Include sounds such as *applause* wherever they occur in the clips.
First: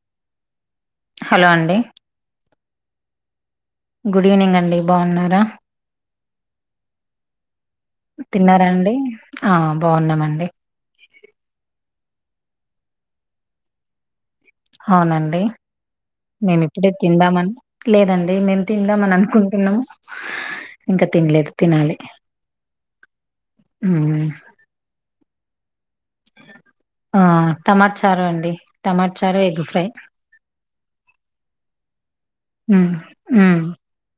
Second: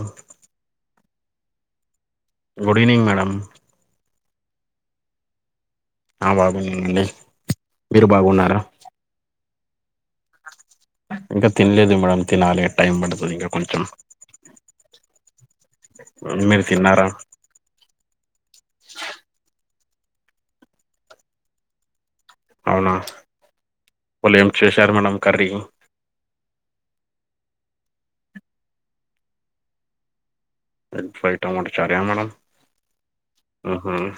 ఆ హలో అండి good evening madam good evening అండి బాగున్నారా ఆ బాగున్నానండి మీరు బాగున్నారా తిన్నారా అండి ఆ బావున్నామండి ఇంకా తినలేదు మేడం తినాలి టైం పడుతుంది ఇంకా కొంచెం అవునండి మేము మీరు ఇప్పుడే తిన్నారా తిందామని లేదండి మేము తిందా మని అనుకుంటున్నాము ఇంకా తినలేదు తినాలి అవునా ఉమ్ ఇవాళ్ళ ఏం చేశారు మేడం కర్రీ ఆ టమాటా చారు అండి టమాట చారు ఎగ్ ఫ్రై వైట్ అమౌంట్ చారయా మేడం ఉమ్ ఉమ్ మ్ హుమ్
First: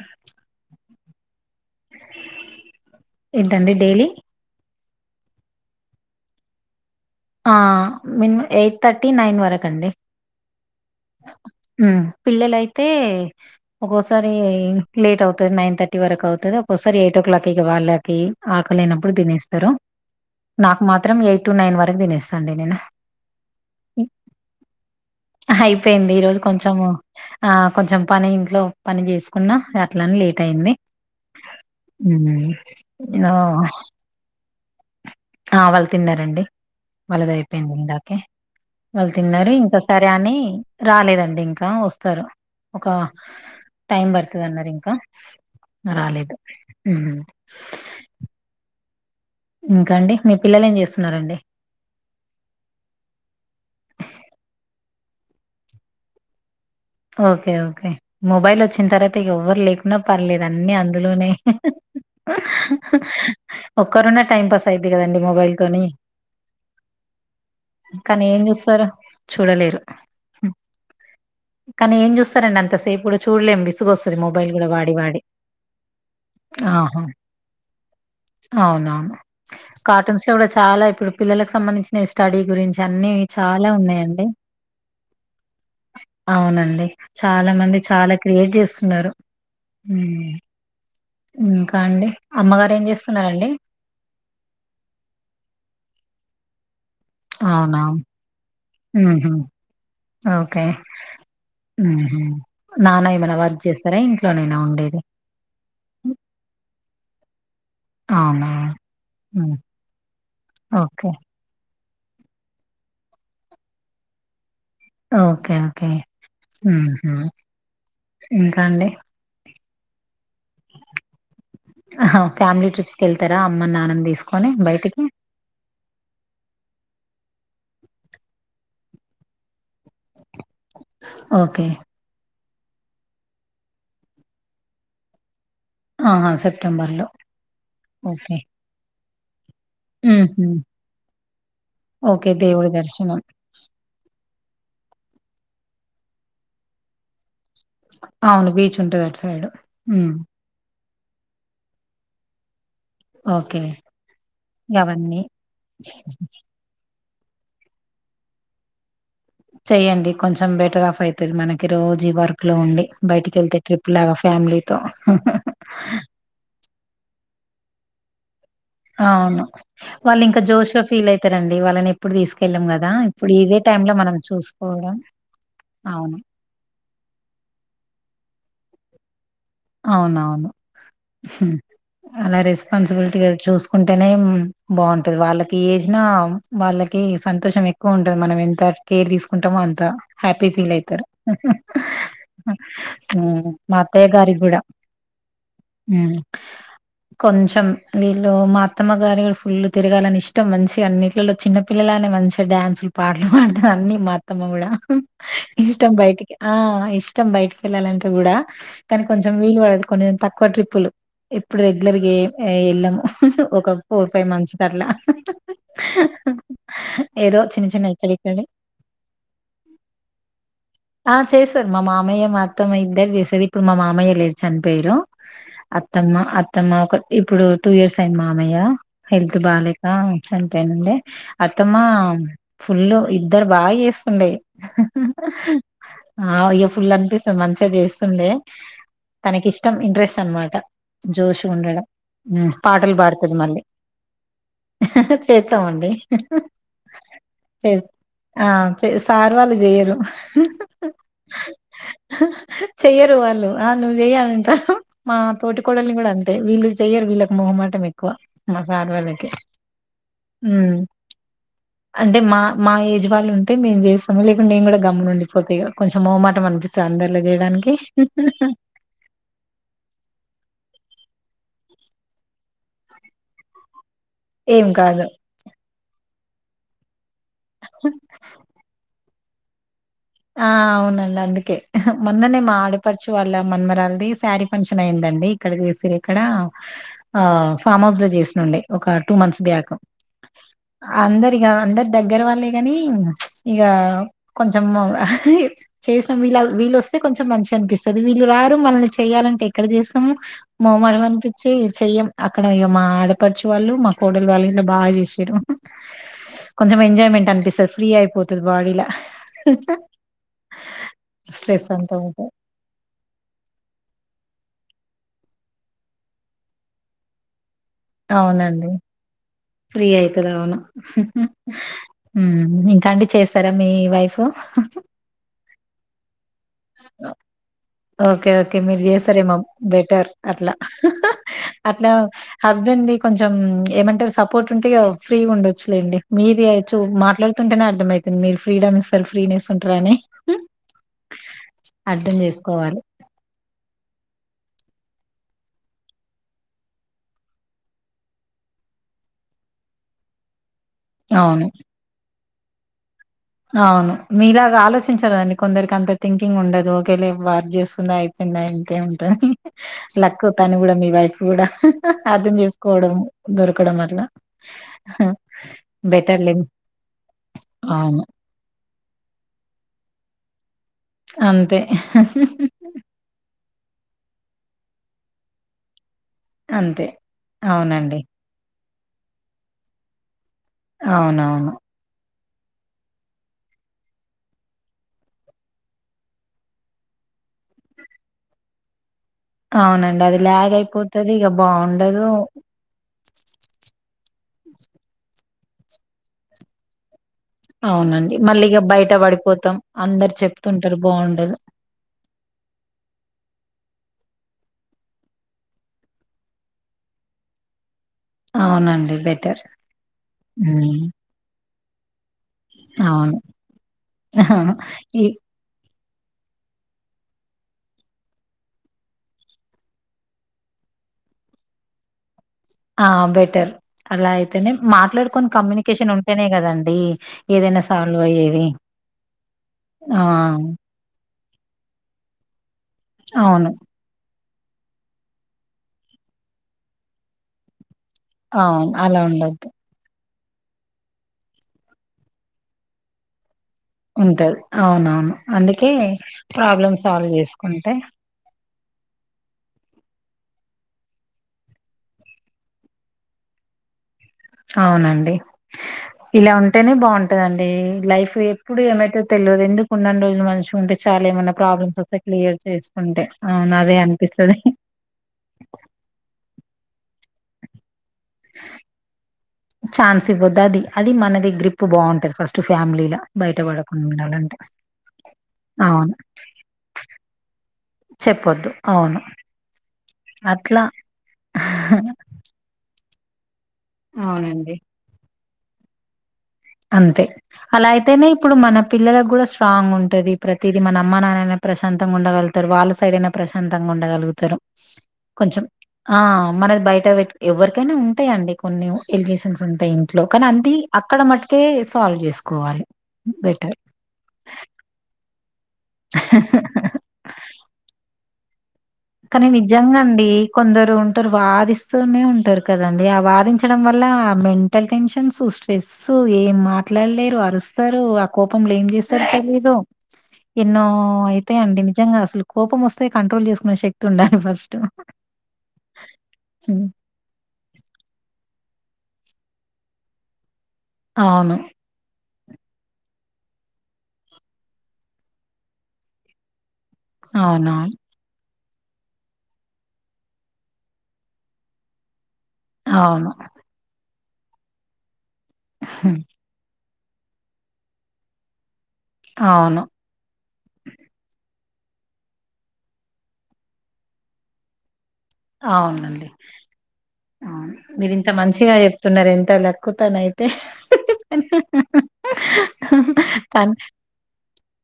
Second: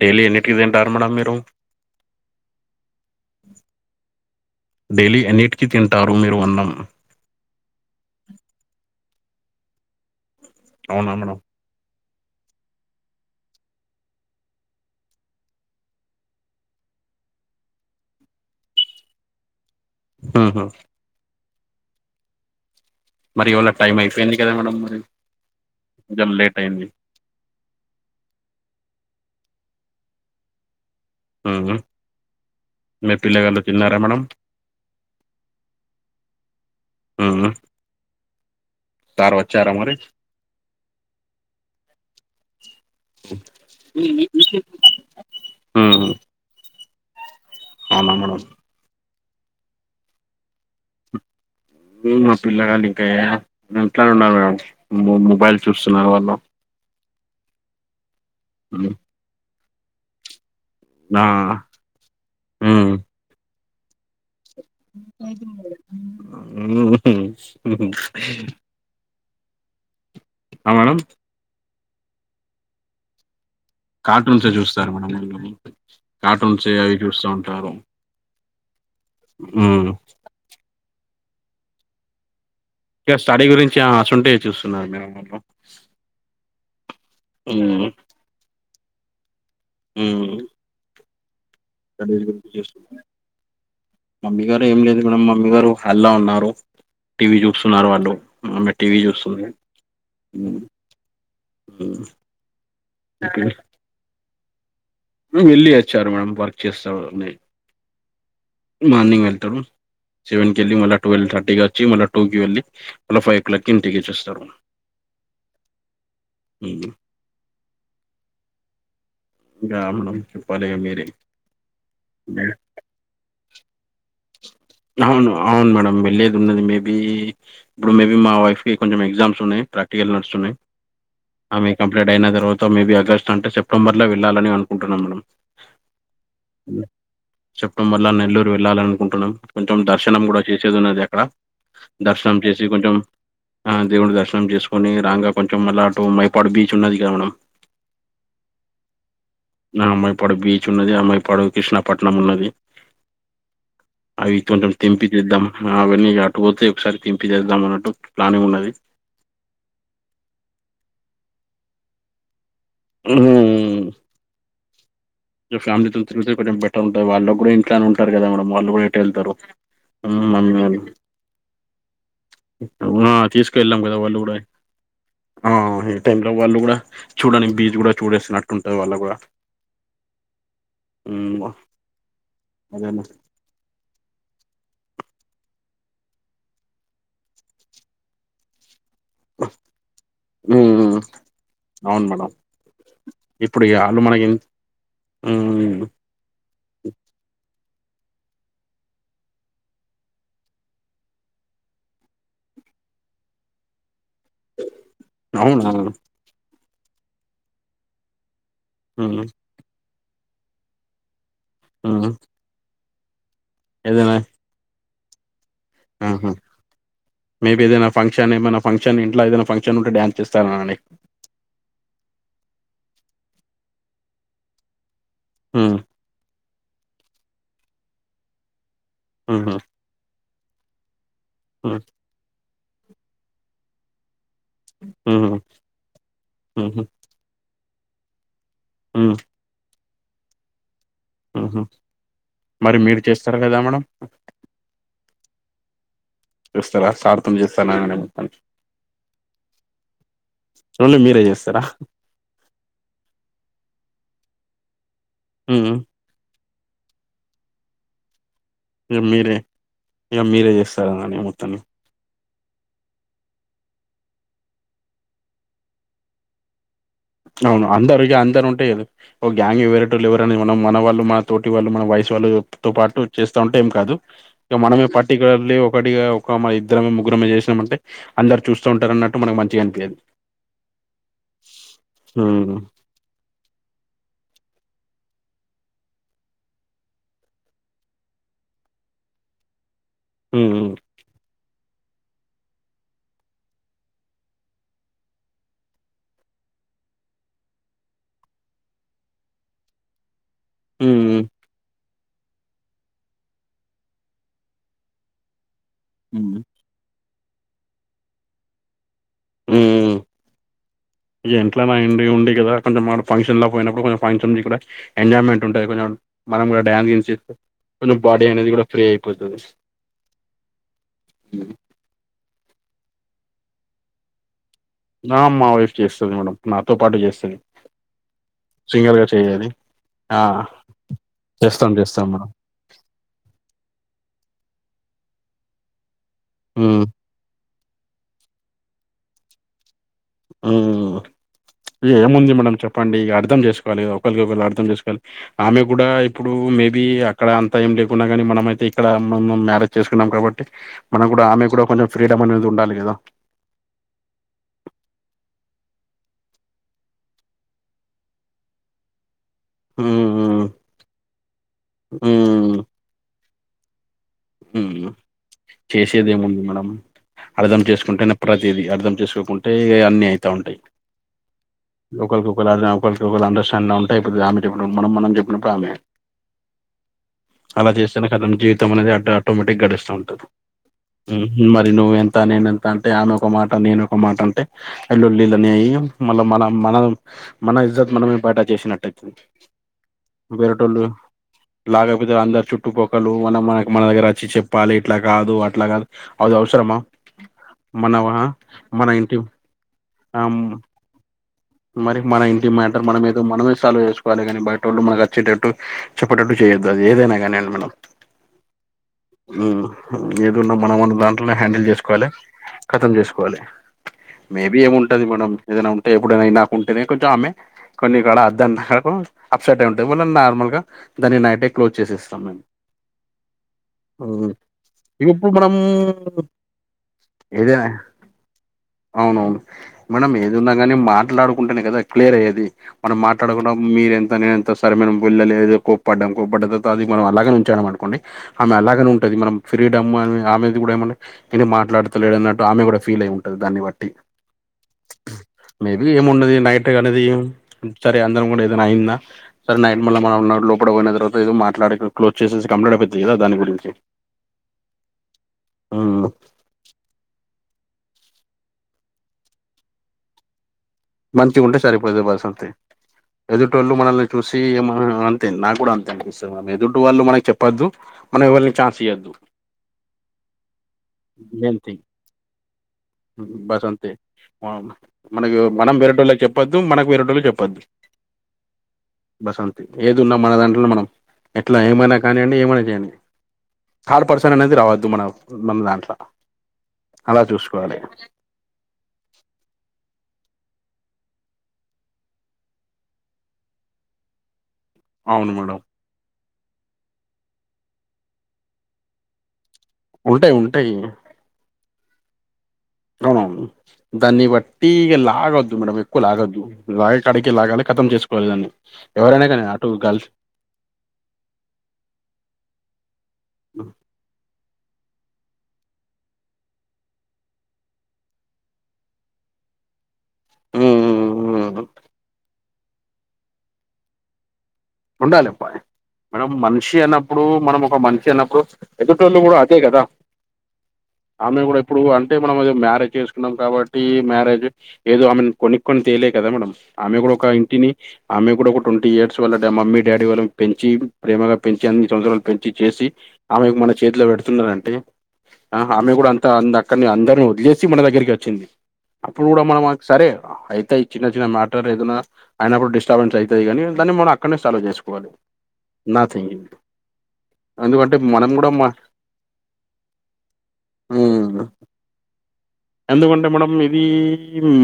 డైలీ ఎన్ని ఎన్నింటికి తింటారు మేడం మీరు ఏంటండి డైలీ డైలీ ఎన్నిటికీ తింటారు మీరు అన్నం ఆ మిన్ ఎయిట్ థర్టీ నైన్ వరకు అండి అవునా మేడమ్ మ్ పిల్లలైతే ఒక్కోసారి లేట్ అవుతుది నైన్ థర్టీ వరకు అవుతుది ఒక్కోసారి ఎయిట్ ఓ క్లాక్కి వాళ్ళకి ఆకలైనప్పుడు తినేస్తారు ఊహూ నాకు మాత్రం ఎయిట్ టు నైన్ వరకు తినేస్తా అండి నేను మరి ఇవాళ టైం అయిపోయింది కదా మేడం మరి అయిపోయింది ఈ రోజు లేట్ కొంచెం అయింది ఆ కొంచెం పని ఇంట్లో పని చేసుకున్నా అట్లనే లేట్ అయింది ఊహూ మీ పిల్లగాళ్ళు తిన్నారా మేడం ఆ ఆ వాళ్ళు తిన్నారండి వాళ్ళది ఊహూ అయిపోయింది ఇందాకే వాళ్ళు సార్ తిన్నారు వచ్చారా మరి ఇంకసరే అని రాలేదండి ఇంకా వస్తారు ఒక టైం పడుతది అన్నారు ఇంకా ఊహూ రాలేదు అవునా మేడం ఇంకా అండి మీ పిల్లలు ఏం చేస్తున్నారండి మా పిల్లగాలు ఇంకా ఎట్లానే ఉన్నారు మే మొబైల్ చూస్తున్నారు వాళ్ళు ఓకే ఓకే మొబైల్ వచ్చిన తర్వాత ఎవ్వరు లేకున్నా పర్లేదు అన్నీ ఆ అందులోనే మ్మ్ ఒక్కరు ఉన్న టైం పాస్ అయిది కదండి మొబైల్ తోని కానీ ఏం చూస్తారు చూడలేరు ఆ మేడమ్ కానీ ఏం చూస్తారండి అంతసేపు కూడ చూడలెం విసి విసుగొస్తది మొబైల్ కార్టూన్సే కూడా చూస్తారు వాడి మేడం వాడి వీళ్ళు కార్టూన్సే ఆ హ అవి చూస్తా ఉంటారు అవునవును మ్మ్ కార్టూన్స్ కూడా చాలా ఇప్పుడు పిల్లలకు సంబంధించి న స్టడీ గురించి అన్ని ఇ స్టడీ చాలా గురించిస్తుఆ ఉన్నాయండి అసువంటియె చూస్తున్నారు మేడం వాళ్ళు అవునండి చాలా మంది మ్మ్ చాలా క్రియేటివ్ స్ ఉన్నారు మ్మ్ ఇంకా అండి స్టడీస్ గురించి అమ్మగారు ఏం చూస్తున్నారు చేస్తున్నారండి మమ్మీ గారు ఏం లేదు మేడమ్ మమ్మీ గారు హల్లా ఉన్నారు టీవీ అవునా చూస్తున్నారు వాళ్ళు మమ్మీ టీవీ ఊహూ చూస్తుంది మ్ హుమ్ నాన్న ఏమైనా వర్క్ చేస్తారా ఇంట్లోనేనా ఉండేది వెళ్ళి వచ్చారు మేడం వర్క్ చేస్తాంఅని అనా మార్నింగ్ వెల్తడు సెవెన్కి ఎల్లి మళ్ల ఓకే. ట్వెల్వ్ థర్టీగా వచ్ టుకి వెళ్లి మళ్ల ఫైవ్ ఓ క్లాక్ కి ఇంటికి వచ్చస్తారు ఓకే ఓకే ఉమ్ ఇంకా అండి గా మనం చెప్పాలిగా మీరే అహ ఫ్యామిలీ ట్రిప్కి వెళ్తారా అమ్మ నాన్నని తీసుకొని బయటికి అవును అవును మేడమ్ వెళ్ళేది ఉన్నది మేబీ ఇప్పుడు మేబీ మా వైఫ్ కి కొంచం ఎగ్జామ్స్ ఉన్నయ్ ప్రాక్టికల్ నడసున్నయ్ ఓకే. ఆమె కంప్లీట్ అయిన తర్వాత మేబీ ఆగస్ట్ అంటే సెప్టెంబర్లో వెళ్ళాలని అనుకుంటున్నాం మనం ఆహా! సెప్టెంబర్‌లో. సెప్టెంబర్లో ఓకే. నెల్లూరు వెళ్ళాల అనుకుంటున్నాం కొంచెం దర్శనం కూడా హుహు. చేసేది ఉన్నది అక్కడ ఓకే. దర్శనం చేసి దేవుడి కొంచెం దర్శనం. ఆ దేవుడి దర్శనం చేసుకొని రాంగా కొంచెం మళ్లా అటు మైపాడు బీచ్ ఉన్నది కదా మనం అవును బీచ్ ఉంటది అటు సైడు ఆ ఉ మైపాడు బీచ్ ఉన్నది అమ్మయిపడు కృష్ణాపట్నం ఉన్నది ఓకే. అవి కొంచం అవన్నీ తెంపితీద్దాం ఆ అవన్నీ అటుపోతే ఒకసారి దింపి చేేద్దామన్నట్టు ప్లానింగ్ ఉన్నది చెయ్యండి కొంచెం బెటర్ ఆఫ్ అయితది మనకి రోజు వర్క్లో ఉండి బయటికెళ్తే ట్రిప్ లాగా ఫ్యామిలీ సో ఫ్యామిలీతో తిరిగితే కొంచెం బట్ట ఉంటాయి వాళ్ళగు అవును వాళ్ళు ఉమ్, ఇంకా మమ్మీ వాళ్ళు జోష్గా ఫీల్ అయితరండి వాళ్ళని ఇప్పుడు తీసుకెళ్ళం కదా ఆ, ఇప్పుడు ఇదే తీసుకెళ్ళాం టైమ్లో కదా మనం వాళ్ళు కూడా చూసుకోవడం ఆ ఈ అవును. టైమ్లో వాళ్ళు గూడా చూడానికి బీచ్ కూడా చూడసినట్టుంటది వాళ్ళకూ అవునవును అలా అదే రెస్పాన్సిబిలిటీగా చూస్ ఉంటేనే బాగుంటది వాళ్ళకి ఏజ్ నా వాళ్ళకి సంతోషం ఎక్కువ ఉంటది మనం ఎంత కేర్ తీసుకుంటామో అంత హ్యాపీ ఫీల్ అయితరు అవును మేడం మాక్కయ్య గారి ఉ ఉ కొంచెం వీళ్ మా అత్తమ్మగారి కూడా ఫుల్లు తిరగాలని ఇష్టం మంచి అన్నింటిలో చిన్న పిల్లలనే మంచిగా డ్యాన్సులు పాటలు పాడతారు అన్ని మత్తమ్మ కూడా అవునా ఇష్టం బయటికి ఆ ఇష్టం బయటకి వెళ్లాలంటే కూడా ఉమ్, కొంచెం వీలు పడదు కొంచె తక్కువ ట్రిప్పులు ఇప్పుడు రెగ్యులర్గా ఉమ్, ఏం వెళ్ళము ఒక ఫోర్ ఏదైనా ఫైవ్ మంత్స్ కట్ల ఏదో మేబీ చిన్న చిన్న ఏదైనా ఫంక్షన్ హెచ్చరికని ఏమైనా ఫంక్షన్ ఇంట్లో ఏదైనా పంక్షన్ ఉంటే డాన్స్ చేస్తాను అని ఆ చేశారు మా మామయ్య మాత్తం ఇద్దరు చేసారు ఇప్పుడు మా మామయ్య లేరు చనిపోయరు చేస్తానండి అత్తమ్మ అత్తమ్మ ఒక ఇప్పుడు టూ ఇయర్స్ అయిం మామయ్య హెల్త్ బాగలే ఆ చెంతేనండి హ్మ్ అత్తమ్మా ఫుల్లు ఇద్దరు బాగ చేస్తుండే హ్మ్ ఆ ఇయ్య హుహు. ఫుల్లు అనిపిస్ అసలు మంచిగ చేస్తుండే హ్మ్. తనకి ఇష్టం ఇంట్రెస్ట్ అనమాట జోష్ హుహు. ఉండడం మరి పాటలు మీరు పాడుతది చేస్తారా లేదా మళ్ళీ మేడం? చేస్తామండి చేస్తారా? సార్‌తో చేస్తానననే మొత్తానికి. ఆ సార్ వాళ్లు జేయరు చూడి మీరే చేస్తారా చెయ్యరు వాళ్ళు ఆ నువ్వు చెయ్యాలంట మా తోటి హ్మ్. కోడల్ని కూడా అంతే వీళ్ళు చెయ్యర్ వీళ్ళకు మొహమాట మా ఇగ పార్లర్లకి మీరే ఇగ మీరే చేస్తారననే మొత్తాన్ని. అంటే మా మా ఏజ్ వాళ్ళు ఉంటే మేం చేస్తాము లేకుంట నేను కూడా గమ్మునుండి పోతా కొంచెం మొహమాటం అనిపి స అందరిల చేయడానికి కెలు ఓ గ్యాంగ్ వేరేటోలు ఎవరన్నా మనం మన వాళ్ళు మన తోటి వాళ్ళు మన వయసు వాళ్ళుతో పాటు చేస్తా ఉంటే ఏం కాదు ఇగ ఏం మనమే కాదు పర్టిక్యలర్లీ ఒకటిగా ఒక మన ఇద్దరమే ముగ్గురమే చేసినామంటే అందరు చూస్తూ ఉంటారున్నట్టు మనకి మంచిగా అనిపియ్యదు ఆ అవునండి అందుకే మొన్ననే మా హ్మ్. ఆడి పడుచు వాళ్ళ మనుమరాలిది శారీ ఫంక్షన్ అయిందండి ఇక్కడ చేసింర్రు ఇక్కడ ఆ ఫామ్ హౌస్ లో చేసిఉండే ఒక టూ మంత్స్ బ్యాక్ ఉమ్ అందరిగా అందరూ దగ్గర వాళ్ళే గని ఇగా కొంచెం చేసాం వీళ్ళ వీళ్ళు వస్తే కొంచెం మంచిగా అనిపిస్తుంది వీళ్ళు రారు మనల్ని చేయాలంటే ఎక్కడ చేస్తాము మమల్ హ్మ్. చి చెయ్యం అక్కడ ఇగా మా ఆడపడుచు వాళ్ళు మా కోడలు వాళ్ళు ఇంట్లో బాగా చేసారు హ్మ్. కొంచెం ఎంజయ్మెంట్ అనిపిస్తది ఫ్రీ అయిపోతది బాడీలా ఈ స్ట్రెస్ ఇంట్లోనా అంతా *unintelligible* ఉంటది. ఉంది గదా కొంచెం ఫంక్షన్ లో పోయినప్పుడు కొంచెం ఫంక్షన్ కూడా ఎంజాయ్మెంట్ ఉంటుంది కొంచం మనం డాన్స్ అవునండి ఫ్రీ అయితది అవును ఇంకా అండి చేస్తారా మీ వైఫ్ ఆ మా వైఫ్ చేస్తది మేడం నాతో పాటు చేస్తది ఓకే ఓకే మీరు సింగల్ గా చేస్తారేమో చెయ్యది బెటర్ ఆ అట్లా చేస్తాం అట్లా చేస్తాం మేడం హస్బెండ్ది కొంచెం ఏమంటారు సపోర్ట్ ఉంటే ఇగ ఫ్రీ ఉండొచ్చులేండి మీది చూ ఉమ్ మాట్లా అర్థమౌతుంది మీరు ఫ్రీడమ్ ఇస్తారు ఫ్రీనేస్ ఉంటారు అని ఏముంది మేడం చేసుకోవాలి. చెప్పండి ఇగ అర్థం చేసుకోవాలి ఒకరికి ఒకరు అర్థం చేసుకోవాలి ఆమె కూడా ఇప్పుడు మేబి అక్కడ అంత ఏం లేకున్నాగని మనం అయితే ఇక్కడ మ మ్యారేజ్ చేసుకున్నాం కాబట్టి మనం కూడా అవును. ఆమె కూడా కొంచెం ఫ్రీడమ్ అనేది ఉండాలి కదా అవును మీలాగా ఆలోచించాలి కదండి కొందరికి అంత థింకింగ్ ఉండదు ఒకేలే వర్క్ చేస్తుందా అయి ఇంతే ఉంటది లక్కు ఉమ్ తను కూడా మీ వైఫ్ కూడా అర్థం చేసుకోవడం దొరకడం అట్లా చేసేది బెటర్లే ఏముంది మేడం అర్ధం అవును చేసుకుంటే ప్రతిదీ అర్థం చేసుకోకుంటే ఈ అన్ని అయితా ఉంటాయి అంతే ఒకలికి ఒకలు అర్ధ అండర్స్టాండింగ్లా ఉంటే అయిపోతది ఆమె చెప్పినప్పుడు మనం మనం చెప్పినప్పుడు ఆమె అంతే అలా అవునండి చేస్తేనే కదా అనేది ఆటో ఆటోమేటిక్గా గడుస్తా ఉంటది అవునవును నువ్వెంత నేనింత అంటే ఆమె ఒక మాట నేనొక మాట అంటే లొల్లిలు అన్ని అయ్యి మళ్ళ మన మనం మన ఇజ్జత్ మనమే పటాస్ చేసినట్టు అవునండి అది ల్యాగ్ అయిపోతది ఇగ బాగుండదు లాగపోతే అందరు చుట్టుపక్కలు మనం మన మన దగ్గర వచ్చి చెప్పాలి ఇట్లా కాదు అట్లా కాదు అది అవసరమా అవునండి మనవా మళ్ళీగా బయట మన ఇంటి పడిపోతాం అందరు చెప్తుంటారు బాగుండదు మరి మన ఇంటి మ్యాటర్ మనం ఏదో మనమే సాల్వ్ చేసుకోవాలి గానీ బయట వాళ్ళు మనకు వచ్చేటట్టు చెప్పేటట్టు చెయ్యొద్దు అది ఏదైనా కానీండి మనం అవునండి బె ఏదున్న మనం మన దాంట్లోనే హ్యాండిల్ చేసుకోవాలి కతం అవును చేసుకోవాలి మేబి ఏముంటది ఈ మనం ఏదైనా ఉంటే ఎప్పుడైనా నాకుంటేనే కొంచెం ఆమె *unintelligible* కొన్ని కూడా అద్దంత అప్సెట్ అయి ఉంటాంది మళ్ళ నార్మల్ గా దాన్ని నైటే క్లోజ్ చేసి ఇస్తాం మేము ఆ బెటర్ అలా ఉమ్, అయితేనే మాట్లాడుకొని ఇప్పుడు మనం కమ్యూనికేషన్ ఉంటేనే కదండి ఏదైనా సాల్వ్ అయ్యేది అవునవును ఆ! మనం ఏది ఉన్నా గాని మాట్లాడుకుంటానే కదా క్లియర్ అయ్యేది మనం మాట్లాడ అవును. కుండా మీరెంత నేను ఎంత సరే మనం వెళ్లలేదు ఏదో కోప్పడ్డాం కోప్పడ్డ తర్వాతది మనం అలాగనే ఉంచాడం అనుకోండి ఆమె అవును. అలాగనే అలా ఉంటుంది మనం ఉండొద్దు. ఫ్రీడమ్ అని ఆమెది కూడా ఏమే ఏన్ని మాట్లాడతలేడన్నట్టు ఆమె కూడా ఫీల్ అయి ఉంటుంది దాన్ని బట్టి ఉంటరూ అవునవును అందుకే మేబీ ప్రాబ్లమ్ సాల్వ్ చేసుకుంటే *unintelligible* ఏదై అయింద సర నైట్ మళ్ మనం లోప పోయిన తర్వాత మాట్లాడ క్జ్ చేసే కంప్లీట్ అయిపోతుంది ఏదో దాని గురించి అవునండి ఇలా ఉంటే టేనే బాగుంటదండి లైఫ్ ఎప్పుడు ఏమైతే తెలియదు ఎందుకు ఉండని రోజులు మనిషి ఉంటే చాలా ఏమన్నా మంచిగుంటే ప్రాబ్లమ్స్ వస్తే సరిపోతది బస్ క్లియర్ అంతే చేసుకుంటే అవును అదే అనిపిస్తుంది ఆ అంతే నాకు కూడా అంతే అనిపిస్తుంది మ ఎదుట వాళ్ళు మనకి చెప్పొద్దు మనం ఎవళని ఛాన్స్ ఇయొద్దు ఛాన్స్ ఇవ్వొద్దు అది అది మనది మెయిన్ గ్రిప్ థింగ్ బాగుంటది ఫస్ట్ ఫ్యామిలీలా బయట పడకుండా ఉండాలంటే మనకు మనం వేరే అవును. టోల్లకు చెప్పొద్దు మనకు వేరే టోలు చెప్పద్దు చెప్పొద్దు. అవును. బస్ అంతే ఏదిన్నా అట్లా మనదాంట్లో మనం ఎట్లా ఏమైనా కానీయండి ఏమైనా చేయండి థార్డ్ పర్సన్ అవునండి అనేది రావద్దు మన మన దాంట్లో అంతే అలా అయితేనే ఇప్పుడు మన పిల్లలకు కూడా స్ట్రాంగ్ ఉంటది ప్రతిదీ మన అమ్మ నాన్నైనా ప్రశాంతంగా ఉండగలుత తారు వాళ్ళ సైడ్ అయినా ప్రశాంతంగా ఉండగలుగుతారు అవును కొంచం మేడం ఆ మనది బయట పెట్ ఎవ్వరికైనా ఉంటాయండి కొన్ని ఎలిగేషన్స్ ఉంటాయి ఇంట్లో కానీ ఉంటాయి అంది ఉంటాయి అక్కడ మటుకే సాల్వ్ చేసుకోవాలి అవునవును బెటర్ దాన్ని బట్టి ఇగా లాగిద్దు మనము ఎక్కువ లాగద్దు లాగ కడికి లాగాలి ఖతం చేసుకోవాలి దాన్ని కానీ ఎవరైనా అటు నిజంగా అండి కొందరు ఉంటారు వాదిస్తూనే ఉంటారు కదండి ఆ వాదించడం వల్ల ఆ మెంటల్ టెన్షన్సు స్ట్రెస్ ఏం మాట్లాడలేరు అరుస్తారు ఆ కోపంలో ఏం చేస్తారో తెలిదు ఎన్నో అయితా గర్ల్స్ అండి నిజంగా అసలు కోపం వస్తే కంట్రోల్ చేసుకునే శక్తి ఉండాలి ఫస్ట్ ఉండాలి అబ్బాయి మనం మనిషి అన్నప్పుడు మనం ఒక మనిషి అన్నప్పుడు ఎదుటోల్లు కూడా అదే కదా అవును. ఆమె కూడా ఇప్పుడు అంటే మనం అద మ్యారేజ్ చేసుకున్నాం కాబట్టి మ్యారేజ్ ఏదో ఆమెను కొనుక్క కొని తేలే కదా మేడం ఆమె కూడా ఒక ఇంటిని అవునవును. ఆమె కూడా ఒక ట్వంటీ ఇయర్స్ వల్ల మమ్మీ డాడీ వాళ్ళ పెంచి ప్రేమగా పెంచి అన్ని సంవత్చరాలు పెంచి చేసి అవును. ఆమెకు మన చేతిలో పెడుతున్నరంటే ఆమె హ్మ్. కూడా అ అక్కడను అందరిని వదిలేసి మన దగ్గరికి వచ్చింది అప్పుడు కూడా మనం అవును. సరే అయిత ఈ చిన్న చిన్న మ్యాటర్ ఏదన్నా అయినప్పుడు డిస్టర్బెన్స్ అయితాది కానీ దాన్ని మనా అక్కడనే సాలువ్ చేసుకోవాలి అవునండి. నథింగ్ అవును మీరి ఇంత మంచిగా చెప్తున్నారు ఎంత లక్కు తను అయితే హ్మ్ ఎందుకంటే మేడం ఇది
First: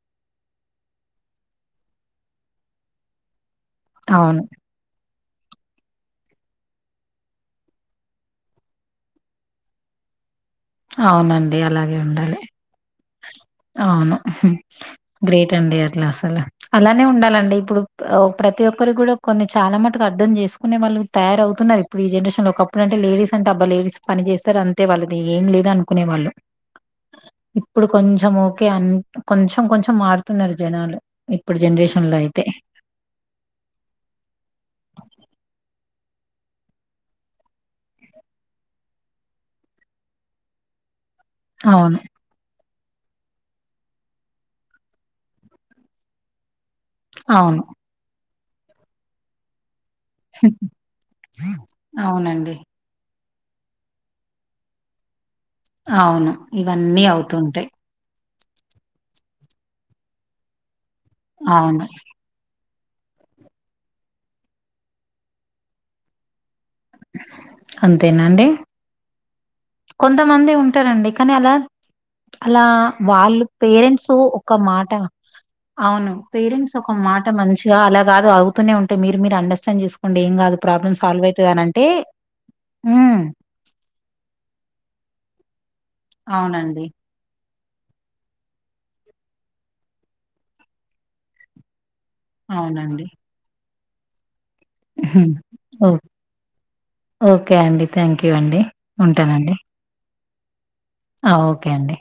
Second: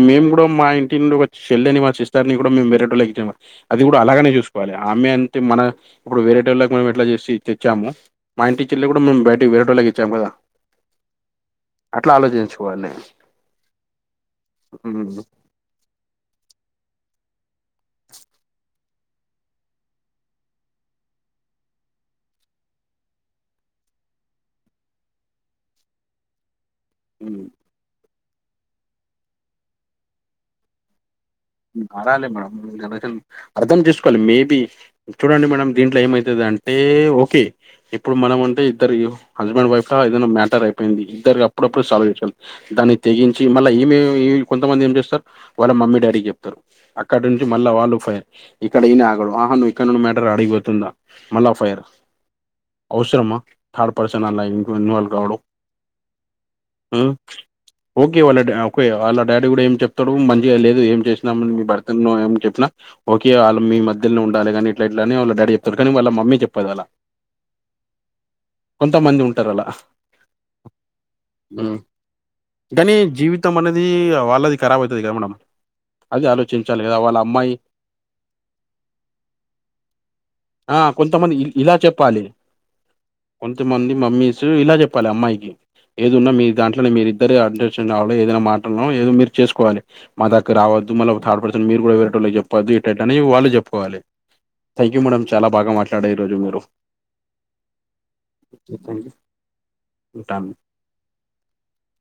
మేము కూడా మా ఇంటి నుండి ఒక చెల్లని మా సిస్టర్ని కూడా మేము వెరేటో లకి ఇచ్చాం అది కూడా అలాగనే అవును. చూసు ఆమె అంటే మన ఇప్పుడు వేరేటళ్ళకి మనం ఎట్లా చేసి తెచ్చాము మా ఇంటి చెల్లి కూడా మేము బయటకి వేరెటళ్ళకి ఇచ్చాం కదా అవునండి అలాగే ఉండాలి పోలే అవును గ్రేట్ అండి అట్ల అసలు అలానే ఉండాలండి ఇప్పుడు ఆ ప్రతి ఒక్ ఒక్కరు కూడా కొన్ని చాలా మటుకు అర్థం చేసుకునే వాళ్ళు తయారవుతున్నారు ఇప్పుడు ఈ జనరేషన్ లో ఒకప్పుడు అంటే లేడీస్ అంటే అబ్బ లేడీస్ పని చేస్తరు అంతే వాళ్ళది ఏం లేదు అనుకునే వాళ్ళు ఊ ఇప్పుడు కొంచెం ఓకే అంట్ కొంచెం కొంచెం మారుతున్నారు జనాలు ఇప్పుడు జనరేషన్ లో మారాలి అయితే మేడం జనరేషన్ అర్థం చేసుకోవాలి మేబి చూడండి మేడం దీంట్లో ఏమైతది అంటే ఓకే ఇప్పుడు మనం అంటే ఇద్దరు హస్బెండ్ వైఫ్ లా ఏదైనా మ్యాటర్ అయిపోయింది ఇద్దరు అప్ అప్పుడప్పుడు అవును. సాల్వ్ చేశాం దాన్ని తెగించి మళ్ళ ఈమే కొంతమంది ఏం చేస్తార్ వాళ్ళ మమ్మీ డాడీకి చెప్ అక్కడ నుంటి అవును. మళ్ళా వాల్లు ఫైర్ ఇక్కడ ఈయన ఆగడు ఆహ నువ్ ఇక్కడ్ నుండి మ్యాట్ టర్ అడిగిపోతుందా మళ్ళా ఫైర్ అవునండి. అవసరమా థర్డ్ పర్సన్ అలా ఇన్ ఇన్వాల్వ్ కావడం అవును ఇవన్నీ ఉమ్ అవుతుంటయ్ ఓకే వాళ్ళ డా ఓకే వాళ్ళ డాడీ కూడా ఏం చెప్తడూ మంచిగా లేదు ఏం చే నం మీ అవును. భర్త నో ఏం చెప్పిన ఓకే వాళ్ళ మీ మధ్యలో ఉండాలె కానీ ఇట్ల ఇట్ల అనీ వాళ్ళ డాడీ చెబుతాడు కానీ వాళ్ళ మమ్మీ చెప్పదు అలా అంతేనా అండి. కొంత మంది ఉంటారలా కొంతమంది ఉంటారండి కానీ అలా అలా కానీ వాళ్ళు జీవితం అనేది పేరెంట్సు ఒక వాళ్ళది ఖరాబ్ మాట అయితది కదా మేడం అవును అది పేరెంట్స్ ఆలోచించాలి ఒక కదా వాళ్ళ మాట అమ్మాయి మంచిగా అలా కాదు అవుతూనే ఉంటయ్ మీరు మీరు అండస్టాండ్ చేసు కొండి ఏం కాదు ఆ ప్రాబ్లమ్స్ సాల్వ్ కొంతమంది ఇ అయితయ్ అని ఇలా అంటే చెప్పాలి ఊ కొంతమంది మమ్మీసూ ఇలా చెప్పాలె అమ్మాయికి ఏదున్నా మీరు అవునండి. దాంట్లోనే మీరు ఇద్ ఇద్దరే అండస్టాండ్ ఆవిడే ఏదైనా మాటల్నో ఏదో మీరు చేసుకోవాలి మా దగ్గ రావద్దు మల్ల కాకపోతే మీరు కూడా వేరే టోళ్లకు చెప్పద్దు ఇట్ల అవునండి. ఇట్ల అనీ వాళ్లు చెప్పుకోవాలి థాంక్యూ మేడం చాలా బాగా ఓహ్! మాట్లాడేరెరు మీరు ఓకే అండి థ్యాంక్యూ అండి ఉంటానండి ఉంటాన్ ఆ ఓకే అండి